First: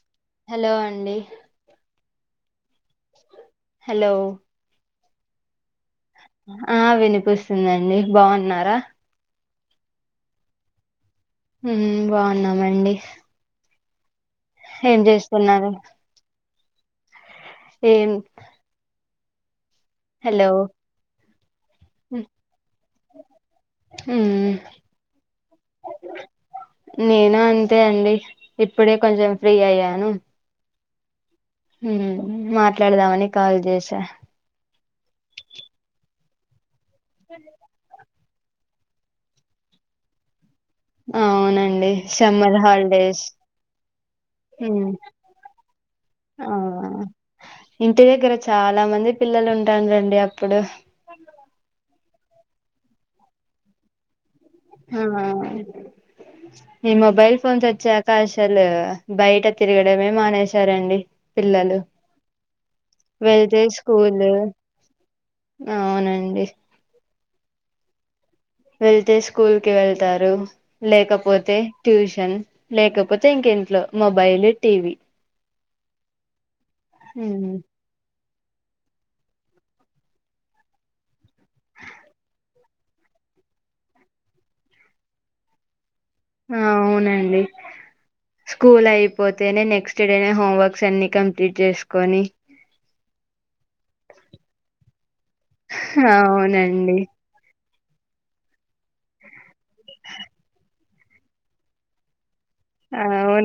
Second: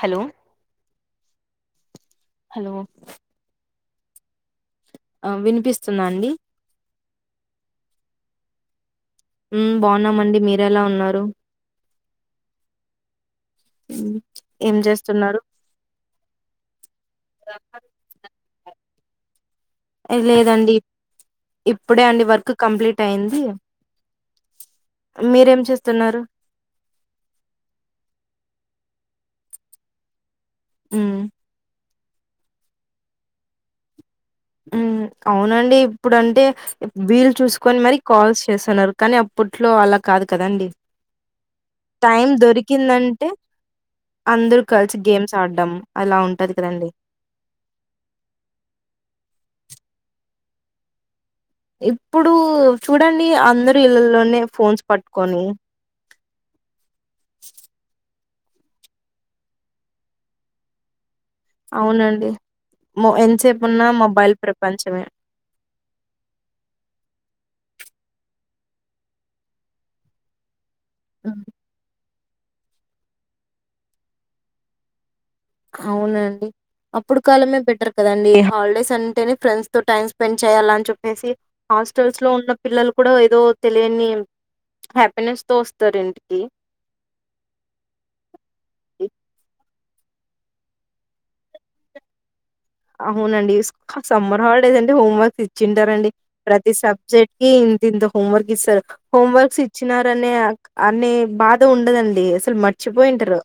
Hello hello అండి hello hello ఆ వినిపిస్ ఆ వినిపిస్తుందండి బాఉన్నారా మ్ బాగున్నామండి మీరెలా ఉన్నారు హ్మ్ బాఉన్నామండి [unintelligible] ఏం చేస్తున్నారు జేస్తున్నారు ఏం ఎ హలో లేదండి ఇప్పుడే అండి వర్క్ కంప్లీట్ అయింది మ్మ్ మీరేం చేస్తున్నారు నేను అంతే అండి ఇప్పుడే కొంచం ఫ్రీ అయ్యాను ఉం మ్ మాట్లాడదామని కాల్ చేశా మ్ అవునండి ఇప్పుడు అంటే వీలు చూసుకొని మరి కాల్స్ చేస్తన్నారు కానీ అప్పట్లో అలా కాదు కదండి అవునండి సమ్మర్ హాలిడేస్ అందరూ మ్మ్ కలిసి గేమ్స్ ఆడ్డం అలా ఆ ఉంటది కదండి ఇంటి దగ్గర చాలా మంది పిల్లలు ఉంటాన్రండి అప్పుడు ఇప్పుడు చూడండి అందరు ఇళ్లలోనే ఫోన్స్ మ్ ఆ పట్టుకొని ఈ మొబైల్ ఫోన్స్ ఒచ్చా కసలు బయట తిరగడమే మానేశారండి పిల్లలు అవునండి మొ వెళ్తే ఎంతసేపున్నా స్కూల్ మొబైల్ ప్రపంచమే అవునండి వెళ్తే స్కూల్ కి వెళ్తారు లేకపోతే ట్యూషన్ లేకపోతె ఇంక ఇంట్లో మొబైల్ టీవీ అవునండి అప్పుడు ఉమ్. కాలమే బెటర్ కద డి హాలిడేస్ అంటేనే ఫ్రెండ్స్ తో టైమ్ స్పెండ్ చేయాలని చెప్పేసి హాస్టల్స్ లో ఉన్న పిల్లలు కూడా ఏదో తెలియని హ్యాపీనెస్ తో ఒస్ అవునండి స్కూల్ అయిపోతేనే నెక్స్ టుడే నె హోమ్ వర్క్స్ అన్ని కంప్లీట్ చేసుకొని అవునండి సమ్మర్ హాలిడేస్ అంటే హోంవర్కే ఇచ్చింటారండి ప్రతి అవునండి సబ్జెక్ట్ కి దీంతో హోం వర్క్ ఇసరు హోం వర్క్స్ ఇచ్చినార అనే అనే బాధ ఉండదండి అసలు మర్చిపోయింటారు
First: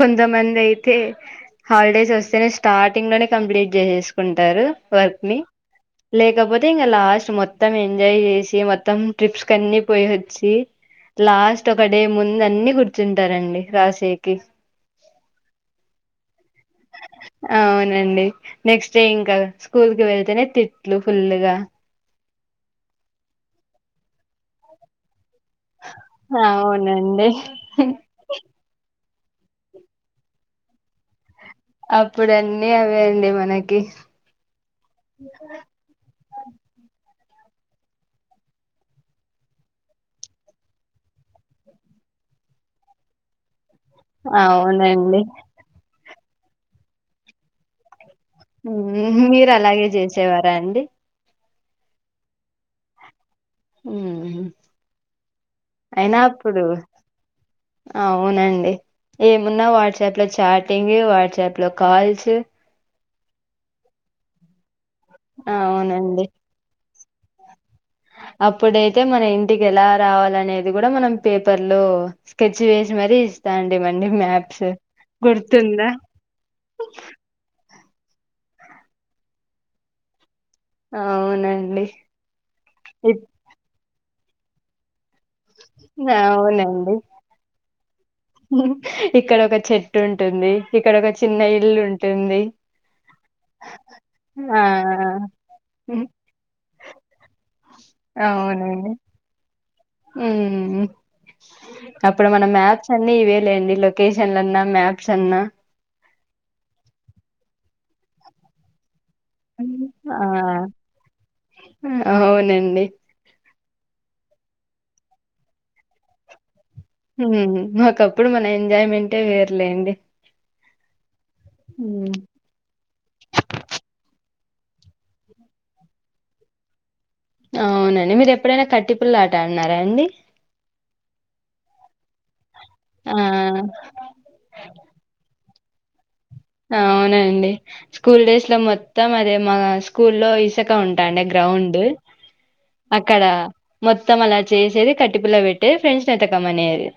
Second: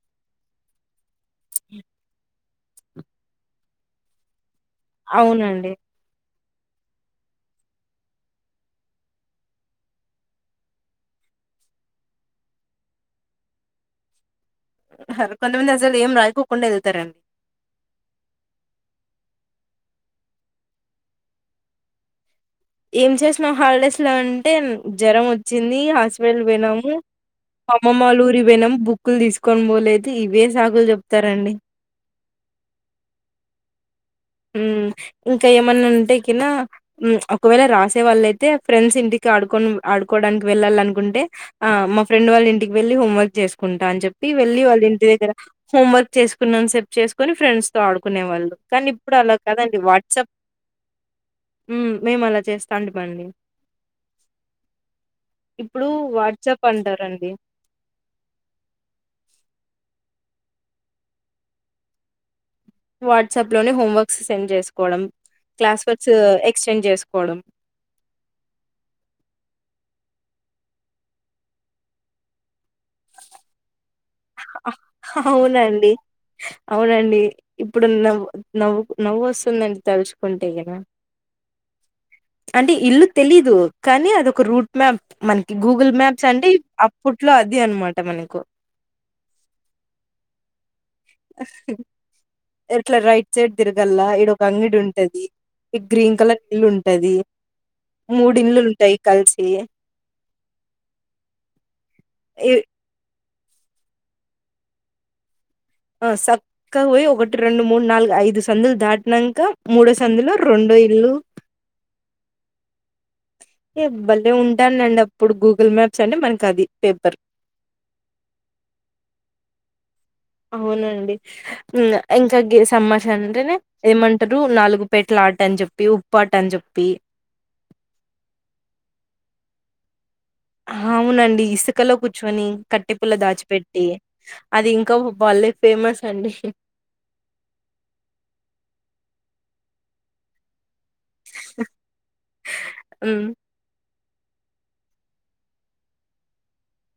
కొంత మంది అయితే హాలిడేస్ వస్తేనే స్టార్టింగ్ లోనే కంప్లీట్ చేసేసుకుంటారు వర్క్ ని అవునండి లేకపోతే తింగ లాస్ట్ మొత్తం ఎంజాయ్ చేసి మొత్తం ట్రిప్స్ కన్ని పోయి వచ్చి లాస్ట్ ఒక డే ముందు అన్ని కూర్చుంటారండి రాసేకి హర్ కొంతమంది అసలు ఏం రాయకో అవునండి నెక్స్ట్ డే ఇంక స్కూల్ కి వెళ్తేనే తిట్లు ఫుల్గా ఏం చేసినం హాలిడేస్ లో అంటే జ్వరం వ చ్చింది హాస్పిటల్ పోనాము అవునండి అమ్మమలూరి బోయినాము బుక్ బుక్కులు తీసుకోని పోలేదు ఇవే సాకులు చెప్తారండి అప్పుడు అన్నీ అవే అండి మనకి ఉమ్ ఇంకా ఏమన్నా ఉంటే కిన ఉమ్ అప్ ఒకవేళ రాసేవాళ్ళయితే ఫ్రెండ్స్ ఇంటికి ఆడుకో ఆడుకోవడానికి వెళ్ళాలి అనుకుంటే ఆ మా ఫ్రెండ్ వాళ్ ఫ్రెండ్ వాళ్ళ ఇంటికి వెళ్లి హోంవర్క్సు జెస్ చేసుకుంటా అని చెప్పి వెళ్ళలి వాళ్ళ ఇంటి అవునండి దగ్గర హోంవర్క్ చేసుకున్ననంత సేపు చేసుకుని ఫ్రెండ్స్ తో ఆడు కునే వాళ్ళు కానీ ఇప్పుడు హ్మ్. అలా మీరు కదండి అలాగే వాట్సాప్ చేసేవారా అండి మేము అలా చేస్తా అండి బండి ఉమ్ ఇప్పుడు వాట్సాప్ అంటారండి అవునండి ఏమున్నా వాట్సాప్ లో చాటింగ్ వాట్సాప్ లో కాల్స్ వాట్సాప్ లోనే హోంవర్క్స్ సెండ్ చేసుకోవడం క్లాస్ వర్క్స్ అవునండి ఎక్స్టెండ్ చేసుకోవడం అప్పుడైతే మన ఇంటికి ఎలా రావాల అనేది కూడా మనం పేపర్ లో స్కెచ్ వేసి మరి ఇస్తాం ఆహా అవునండి అవునండి ఇప్పుడు నవ్వు నవ్వు నవ్వు వస్తుందని తలుచుకుంటే అంతే కదా అవునండి అంటే ఇల్లు ఇప్ తెలీదు కానీ అదొక రూట్ మ్యాప్ మనకి గూగుల్ మ్యాప్స్ అంటే అవునండి అప్పట్లో అది అనమాట మనకు ఇక్కడ ఒక చెట్టు ఉంటుంది ఇక్కడ ఒక చిన్న ఇల్లు ఉంటుంది ఎట్లా రైట్ సైడ్ తిరగల్లా ఇడు ఒక ఆ అంగడి ఉంటది ఈ గ్రీన్ కలర్ ఇల్లు ఉంటది మూడు ఇండ్లు ఉంటాయి కలిసి హ్మ్మ్ హ అప్పుడ ఈ మ్యాప్స్ అని ఇవే లేండి లొకేషన్లన్నా మ్యాప్స్ అన్నా ఆ చక్కగా పోయి ఒకటి రెండు మూడు నాలుగు ఐదు సందులు దాటి నంక మూడో ఆ సందిలో రెండో ఇల్లు అవునండి హే భలే ఉంటానండి అప్పుడు గూగుల్ మ్యాప్స్ అంటే మనకు అది పేపర్ హ్మ్మ్ ఒకప్పుడు మన ఎంజాయిమెంట్ యే వేర్లేండి అవునండి మ్మ్ ఇంకా గ సమాష అంటేనే ఏమంట అంటారు నాలుగు పేట్ల ఆట అని చెప్పి ఉప్పుట అని చెప్పి అవునండి మీరు ఎప్పుడైనా కట్టిపుల్లట ఆడి నార అండి అవునండి ఇసుకలో కూర్చుని కట్టి ఆ! పుల్ల దాచిపెట్టి అది ఇంకా భలే ఫేమస్ అండి అవునండి స్కూల్ డేస్ లో మొత్తం అదే మా స్కూల్ లో ఐసు పెద్దగా ఉంటాండ గ్రౌండ్ అక్కడ ఉమ్ మొత్ మత్తం అలా చేసేది కట్టిపుల్ల పెట్టేది ఫ్రెండ్స్ ని ఎతకమనేది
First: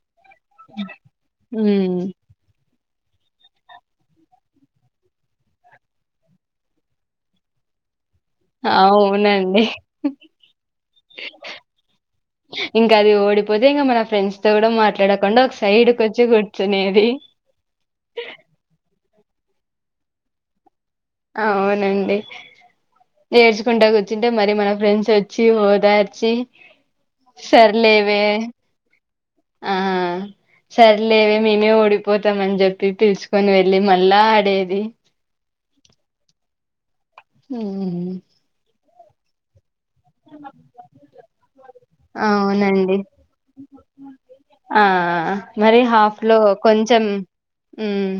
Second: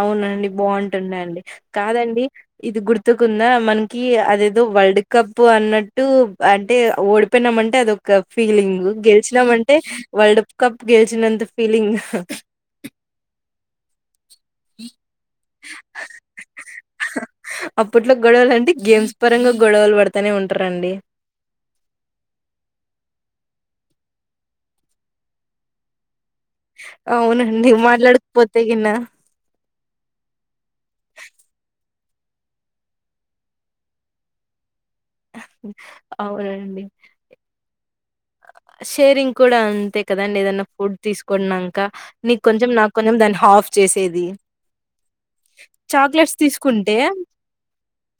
అవునండి బాగుంటుందండి హ్మ్. కాదండి ఇది గుర్ ఒత్తుకుందా మనకి అదేదో వరల్డ్ కప్ అన్నట్టు అంటే ఓడిపోయినామంటే అదొ ఒక ఫీలింగ్ గెలిచినా అవునండి. మంటే వరల్డ్ కప్ గెలిచినంత ఫీలింగ్ ఇంకా అది ఓడిపోతే ఇంకా మన ఫ్రెండ్స్ తొ గుడ మాట్లాడకుండా ఒక సైడ్క వచ్చి కూర్చునేది [unintelligible] ఈస్ పరంగా గొడవలు పడుతానే ఉంటరండి అవునండి ఏర్చుకుంట కూర్చుంటే మరి మన ఫ్రెండ్స్ వచ్చి ఓదార్చి అవునండి సర్లేవే మాట్లాడకపోతే గినా ఆ సర్లేవే మేమే ఓడిపోతామని జెప్పి పిలుచుకొని వెళ్ళి మళ్ళా ఆడేది అవునండి [unintelligible] షేరింగ్ కూడా అన్ అంతే కదండి ఏదనా ఫుడ్ తీసుకున్నక నీకు కొంచెం నాకు అవునండి కొంచెం దాన్ని ఆఫ్ చేసేది ఆ మరి హాఫ్ చాక్లెట్స్ లో తీసుకుంటే కొంచెం హ్మ్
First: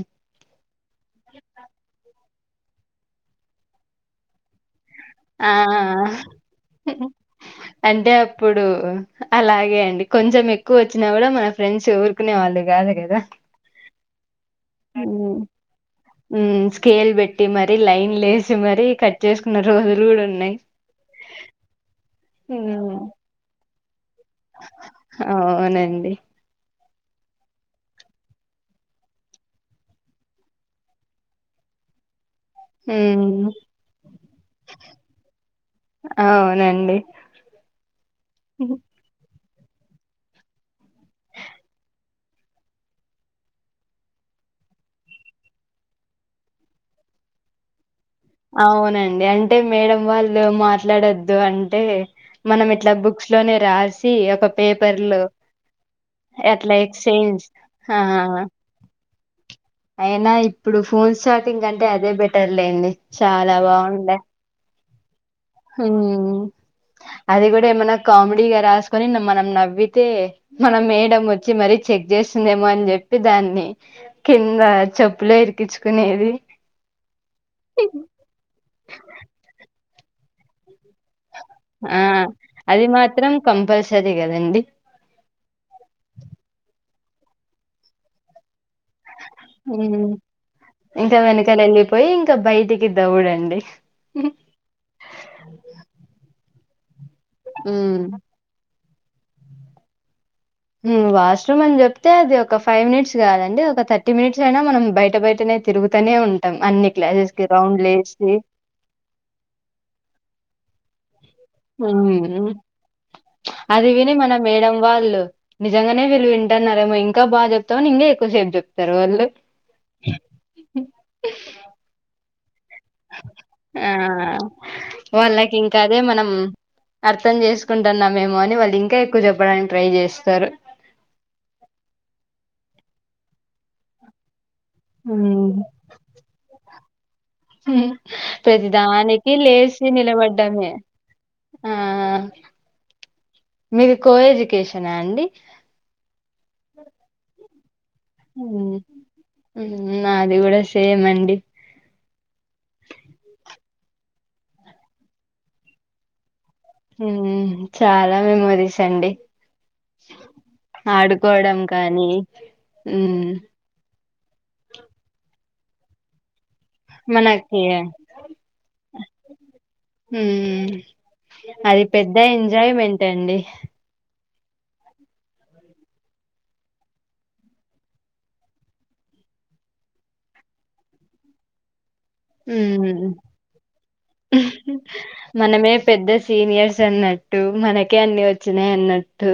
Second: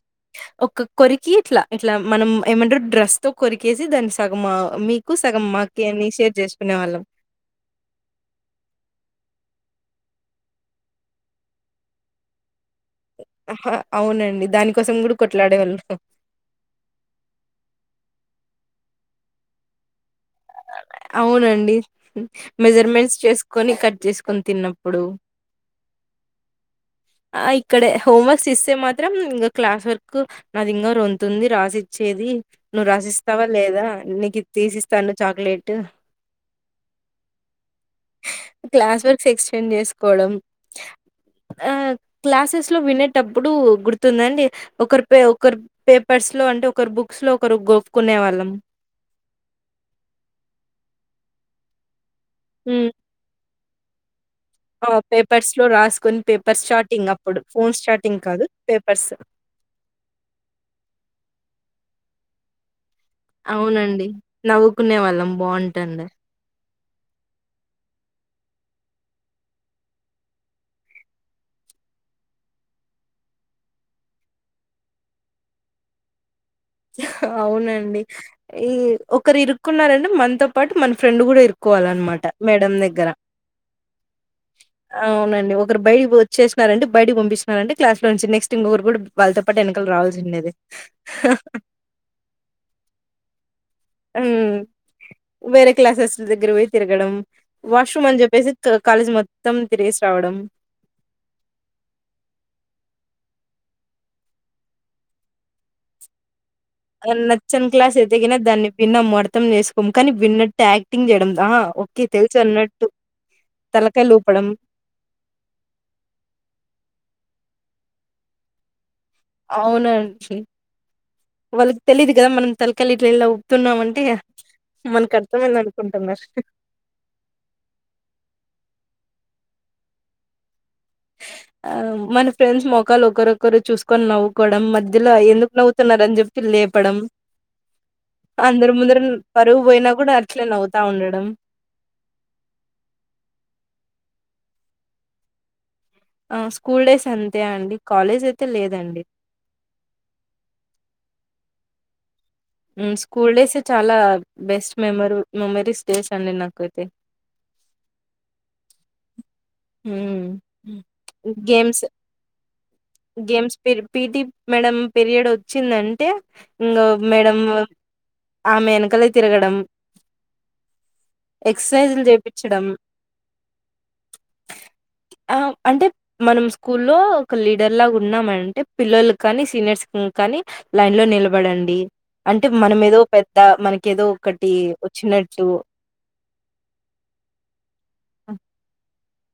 ఒక కొరికి ఇట్లా ఇట్లా మనం ఏమంటరు డ్రెస్ తో కొరికేసి దాని సగమా ఆ అంటే అప్పుడు అలా తే అండి కొంచం ఎక్కువ వచ్చినా గుడ మన ఫ్రెండ్స్ ఊరుకునే వాళ్ళు ఆహా అవున హ్మ్ హ్మ్ స్కేల్ పెట్టి మరి లైన్ లేసి చి మరీ కట్ చేసుకున్న రోజులు గుడ ఉ అవునండి ఉమ్, మెజర్మెంట్స్ చేసుకొని కట్ పున్ తిన్నప్పుడు అవునండి ఆ ఇక్కడే హోం వర్క్స్ ఇస్తే మాత్రం ఇం క్లాస్ వర్క్ నాదింగ రొంతుంది రాసి చ్చేది నువ్వు రసిస్తావా ఉమ్ లేదా నీకు ఇది తీసి ఇస్తాను లేటు అవునండి క్లాస్ వర్క్స్ ఎ ఎక్చేంజ్ జెసుకోవడం ఆ క్లాసెస్ లో వినేటప్పుడు గుర్తుందండి ఒకరి పే ఒకరు పేపర్స్ లో అంటే ఒక బుక్స్ లో ఒక రు అవునండి అంటే మేడం వాళ్ళు మాట్లాడొద్దు అంటే మనం హ్మ్. ఇట్ల బుక్స్ లోనే రాసి పేపర్స్ లో రాసుకుని పేపర్ అట్లా స్టార్టింగ్ అప్పుడు ఎక్స్చేంజ్ ఫోన్ ఆ స్టార్టింగ్ కాదు పేపర్స్ అయినా ఇప్పుడు ఫోన్స్ చాటింగ్ కంటే అదే బెటర్ లేండి చాలా బాగుండే కునేవాళ్ళం హ్మ్మ్ అది గుడ ఏమన్నా కామెడీగా రాసుకొని మనం నవ్వితే మనం మేడమ్ వచ్చి మరీ చెక్ జె [unintelligible] దేమో అని జెప్పి దాన్ని కింద చెప్పులో ఇరికిచుకునేది హ అవునండి ఈ ఒకరు ఇరుక్కున్నారంటే మనతో పాటు మన ఫ్రెండ్ గుడా ఇరు ఆ కోవాలన్మాట మేడం అది దగ్గర మాత్రం కంపల్సరీ కదండి అవునండి ఒకరు బయడికి వచ్చేసినారండి బయటకి పంపిస్తున్నారంటే క్లాస్ లో ఉంచి నెక్స్ట్ ఇంకొకరు కూడా వాళ్ళతో పాటు వెనకలు హ్మ్ రావాల్సిండేది [unintelligible] పోయి ఇంక బయటికి దౌడండి హ్మ్ వేరే క్లాసెస్ దగ్గర పోయి తిరగడం హ్మ్ వాష్రూమ్ అని చెప్పేసి క కాలేజ్ మొత్తం తిరిగిేసి రావడం హ్మ్ వాష్రూమ్ అని జెప్తే అది ఒక ఫైవ్ మినిట్స్ గాదండి ఒక థర్టీ మినిట్స్ అయినా మనం బయట బయట నే తిరుగుతనే ఉ నచ్చని క్లాస్ అయితే గిన దాన్ని వినం అర్థం చేసుకోము కానీ విన్నట్టు యాక్టింగ్ జెయడం ఆ ఓకే హ్మ్ తెల్చాన్నటు అది విని మన మేడం వాళ్ళు, నిజంగానే వీళ్ళు వింటన్నారేమో ఇంకా బాజేప్ తావున్ ఇగా ఎక్కవ సేబ్ జేప్ అవునండి. వాళ్ళకి తెలిదు కదా మనం తలకలు ఇట్లు ఇలా ఆ ఊప్పుతున్నామంటే మనకు వాళ్ళకి అర్ధమైంది ఇంకా అదే అనుకుంటున్నారు. మనం అర్థం చేసుకుంటున్నామేమో అని, వాళ్ళు ఇంకా ఎక్కువ చెప్పడానికి ట్రై చేస్తారు. ఆ మన ఫ్రెండ్స్ మొకాలు ఒకరొకరు చూసుకోన్ నవ్ కోడం మధ్యలో ఎందుకు హ్మ్ నవ్వుతున్నారని జేప్పి లేపడం. అందరి ముందరున్ ప్రతిదానికి పరువు లేసి పోయినా కూడా అట్లే నిలబడ్డమే నవ్వుతా ఉండడం. ఆ ఆ మీది కో ఎడ్యుకేషనా అండి. ఆ స్కూల్ డేస్ అంతే అండి. కాలేజ్ అయితే లేదండి హు నాది కూడా సేమ్ అండి. హు స్కూల్ డేస్ చాలా బెస్ట్ మెమరు మెమరీస్ డేస్ అండి. నాక్ హ్మ్మ్ చాలా మెమోరీస్ అండి. హ్మ్. ఆడుకోవడ గేమ్స్ కానీ ఉమ్, గేమ్స్ పీర్ పిటి మేడం పీరియడ్ వచ్చిందంటే ఇంగో మేడమో మనకి ఆమె ఏనుకలే తిరగడమ్ ఉమ్, అది పెద్ద ఎంజాయ్మెంట్ అండి. ఆహ్ అంటే మనం స్కూల్లో ఒక లీడర్ లాగా ఉన్నామంటే పిల్లలు కానీ సీనియర్స్ హు కానీ లైన్ లో నిలబడండి. అంటే మనం ఉమ్. ఏదో పెద్ద మనకేదో ఒకటి వచ్చినటు మనమే పెద్ద సీనియర్స్ అన్నట్టు, మనకే అన్ని వచ్చినాయ్ అన్నట్టు.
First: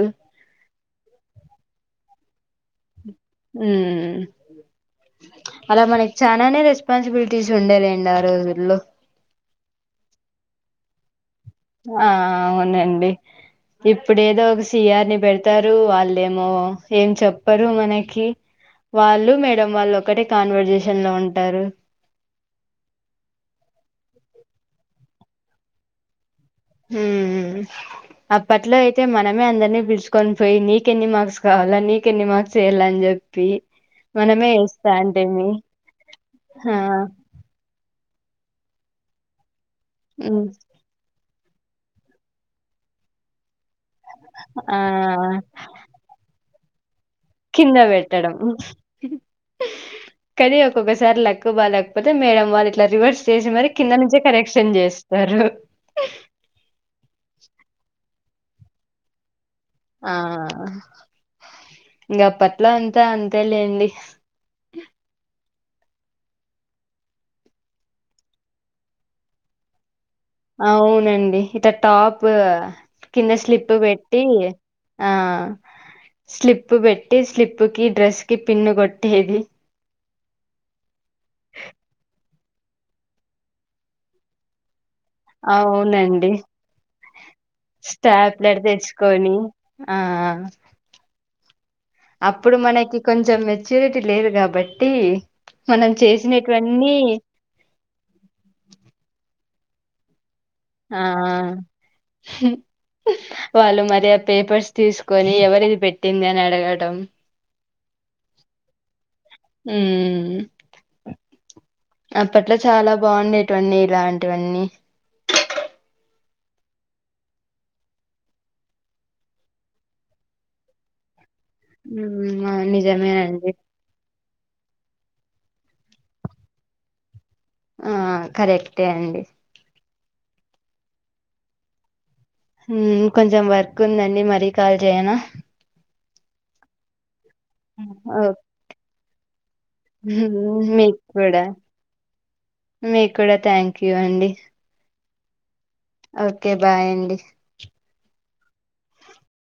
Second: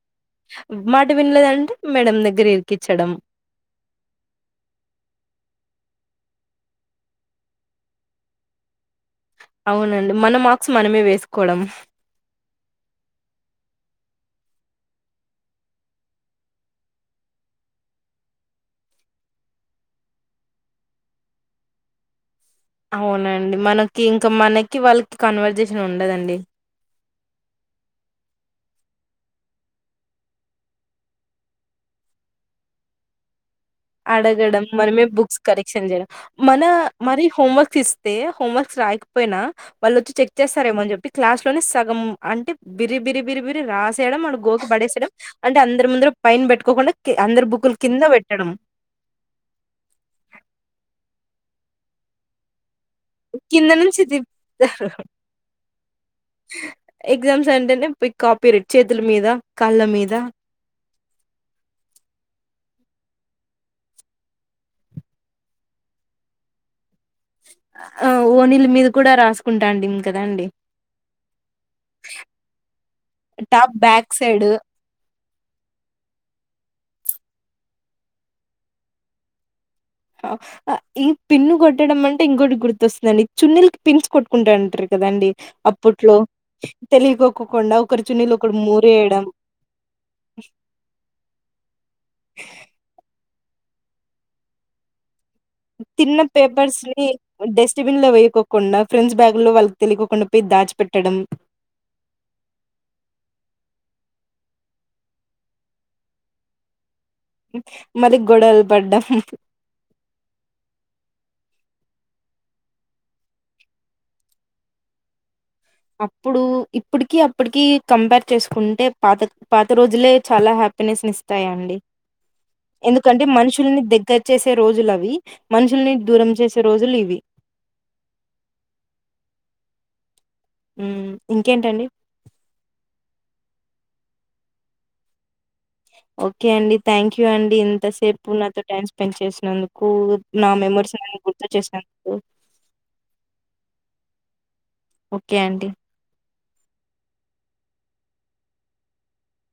మాట వినలేదంటే మేడం దగ్గర ఇరికిచ్చడం. హుహు్ అలా మనకి చానానే రెస్పాన్సిబిలిటీస్ ఉండేదండి. ఆ రోజుల్లో అవునండి. మన మార్క్స్ మనమే వేసుకోడం. ఆ అవునండి. ఇప్పుడేదో ఒక సియర్ని పెడతారు, వాళ్ళేమో ఏం చెప్పరు మనకి వాళ్ళు, మేడం వాళ్ళు, ఒకటే కాన్వర్జేషన్ లో ఉంటారు. అవునండి. మనకి ఇంకా మనకి వాళ్ళకి కన్వర్జేషన్ ఉండదండి. హుహుహ్ అప్పట్లో అయితే మనమే అందరినీ పిలుచుకొని పోయి, నీకెన్ని మార్క్స్ కావాల నీకెన్ని మార్క్స్ ఏయాలన్ జేప్ ఇపియి అడగడం మనమే బుక్స్ కరెక్షన్ జేయడం. మన ఆ మరి హోంవర్క్ ఇస్తే, హోంవర్క్ క్స్ రాకపోయి వాళ్ళు వచ్చి చెక్ ఉమ్, చేస్తారేమని చెప్పి క్లాస్ లోనే సగం అంటే బిరి బిరి బిరి బిరి రాస్ తెడం ఆడు గోకు ఆ పడేసడం, అంటే అందరి ముందరు పైన పెట్టుకోకుండా, కీ అందరు బుక్కులు కింద పెట్టడం. కానీ ఒక్కొక్కసారి లక్కు బాలేకపోతే మేడం వాళ్ళిట్ ఇట్లా రివర్స్ జేసి మరి కింద నుంచి నుంచే కరెక్షన్ తిప్పుతారు జేస్తరు. ఎగ్జామ్స్ అంటేనే పీకాపీ రెట్ చేతుల మీద కాళ్ళ మీద ఆ ఆహ్ గప్పత్ అట్లా అంతా అంతే లేండి ఆ ఓనిల్ మీద కూడా రాసుకుంటాండ్ ఇంక్ అవునండి. ఇట టాప్ కింద టాప్ స్లిపు బ్యాక్ పెట్టి సైడ్ ఆ స్లిప్ ప్పు బెట్టి స్లిప్ కి, డ్రెస్ కి పిన్ను కొట్టేది. ఆ ఆ ఈ పిన్ను కొట్టడం అంటే ఇంకోటి గుర్తొస్తుదండి. చున్నీలకి పిన్స్ కొట్టుకుంటాట్నరు. కదండి అప్పట్లో అవునండి తెలియకోక్కకుండా ఒకరిచున్నీలు ఒకరు స్టాప్లర్ మూరేయడం. తెచ్చుకొని ఆ అప్పుడు మనకి కొంచెం మెచ్యూరిటీ లేదు గాబట్టి తిన్న పేపర్స్ ని డస్ట్ బిన్ లో వేయకోకుండా ఫ్రెండ్స్ బ్యాగు్ లో వాళ్ళకి తెలియకోకుండా పోయి హ దాచిపెట్టడం వాళ్ళు మరి పేపర్స్ తీసుకొని ఎవరి ఇది పెట్టింది అని అడగడం మరి గొడవలు పడడం ఉమ్ అప్పట్లో చాలా బాగుండేటువన్నీ ఇలాంటివన్నీ అప్పుడు ఇప్పటికి అప్పటికి కంపేర్ చేసుకుంటే పాత పాత రోజులే చాలా హ్యాపీనెస్ ని ఇస్త యండి మ్మ్ ఆ ఎందుకంటే నిజమేనండి మనుషులని దగ్గర చేసే రోజులు అవి మనుషుల్ని దూరం చేసే రోజులు ఇవి ఆ కరెక్టే అండి ఉమ్ ఇంకేంటండి ఉ మ్ కొంచెం వర్క్ ఉందండి మరీ కాల్ చేయనా ఓకే అండి థ్యాంక్ యూ థాంక్యూ అండి ఓ ఇంతసేపు నాతో టైం స్పెండ్ చేసినందుకు నా మెమరీస్ అని గుర్తు చేసినందుకు మీ కూడా థ్యాంక్యూ అండి ఓకే అండి ఓకే బాయ్ అండి